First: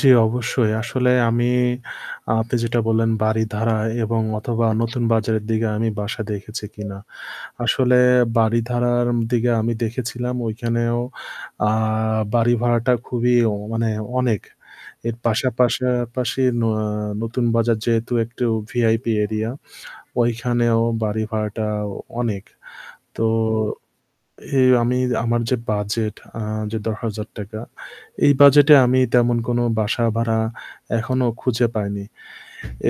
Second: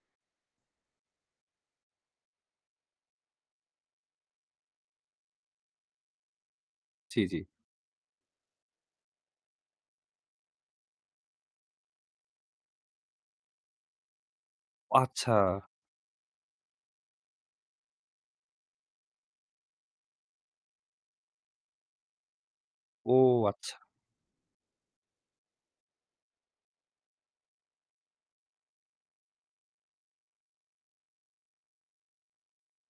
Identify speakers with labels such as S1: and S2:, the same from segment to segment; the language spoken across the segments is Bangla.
S1: জ্বি, অবশ্যই আসলে আমি আপনি যেটা বললেন, বারিধারা এবং অথবা নতুন বাজারের দিকে আমি বাসা দেখেছি কিনা।
S2: জ্বি, জ্বি।
S1: আসলে বাড়ি ধারার দিকে আমি দেখেছিলাম ওইখানেও আ বাড়ি ভাড়াটা খুবই মানে অনেক। এর
S2: আচ্ছা।
S1: পাশা পাশাপাশি ন নতুন বাজার যেহেতু একটু ভিআইপি এরিয়া ওইখানেও বাড়ি ভাড়াটা অনেক।
S2: ও
S1: তো
S2: আচ্ছা।
S1: এই আমি আমার যে বাজেট আ যে ৳১০,০০০ এই বাজেটে আমি তেমন কোনো বাসা ভাড়া এখনও খুঁজে পাইনি।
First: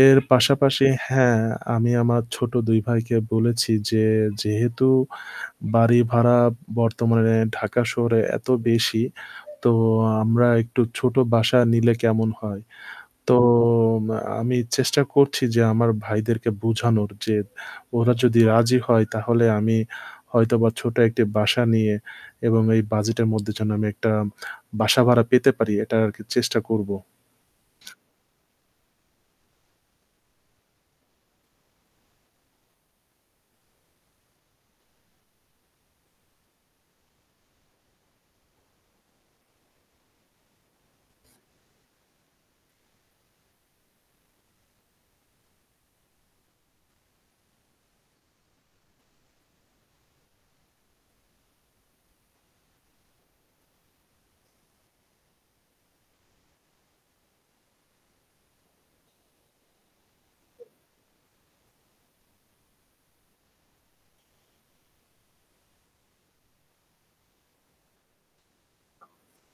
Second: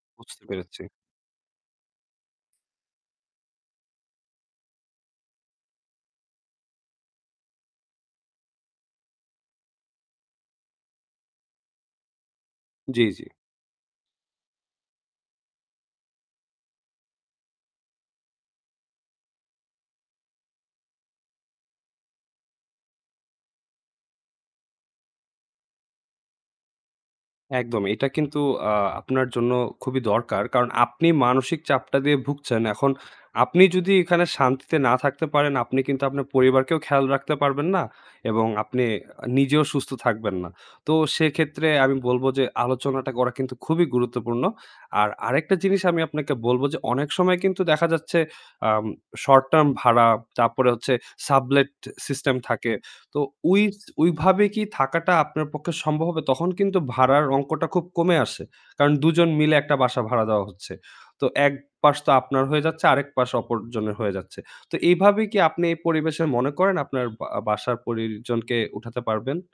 S1: এর
S2: বুঝতে পেরেছি।
S1: পাশাপাশি হ্যাঁ আমি আমার ছোট ২ ভাইকে বলেছি যে, "যেহেতু বাড়ি ভাড়া বর্তমানে ঢাকা শহরে এত বেশি, তো আমরা একটু ছোট বাসা নিলে কেমন হয়?"
S2: জ্বি, জ্বি।
S1: তো আমি চেষ্টা করছি যে আমার ভাইদেরকে বুঝানোর যে ওরা যদি রাজি হয় তাহলে আমি হয়তোবা ছোট একটি বাসা নিয়ে এবং এই বাজেটের মধ্যে যেন আমি একটা বাসা ভাড়া পেতে পারি এটা আরকি চেষ্টা করব।
S2: একদম এটা কিন্তু আ আপনার জন্য খুবই দরকার। কারণ আপনি মানসিক চাপটা দিয়ে ভুগছেন। এখন আপনি যদি এখানে শান্তিতে না থাকতে পারেন আপনি কিন্তু আপনার পরিবারকেও খেয়াল রাখতে পারবেন না এবং আপনি নিজেও সুস্থ থাকবেন না। তো সেক্ষেত্রে আমি বলবো যে আলোচনাটা করা কিন্তু খুবই গুরুত্বপূর্ণ। আর আরেকটা জিনিস আমি আপনাকে বলবো যে অনেক সময় কিন্তু দেখা যাচ্ছে আম শর্ট টার্ম ভাড়া, তারপরে হচ্ছে সাবলেট সিস্টেম থাকে। তো ওই স ওই ভাবে কি থাকাটা আপনার পক্ষে সম্ভব হবে? তখন কিন্তু ভাড়ার অংকটা খুব কমে আসে। কারণ দুজন মিলে একটা বাস ভাড়া দেওয়া হচ্ছে। তো এক পাশ তো আপনার হয়ে যাচ্ছে আরেক পাশ অপরজনের হয়ে যাচ্ছে। তো এভাবে কি আপনি এই পরিবেশে মনে করেন আপনার বা বাসার পরিজনকে উঠাতে পারবেন?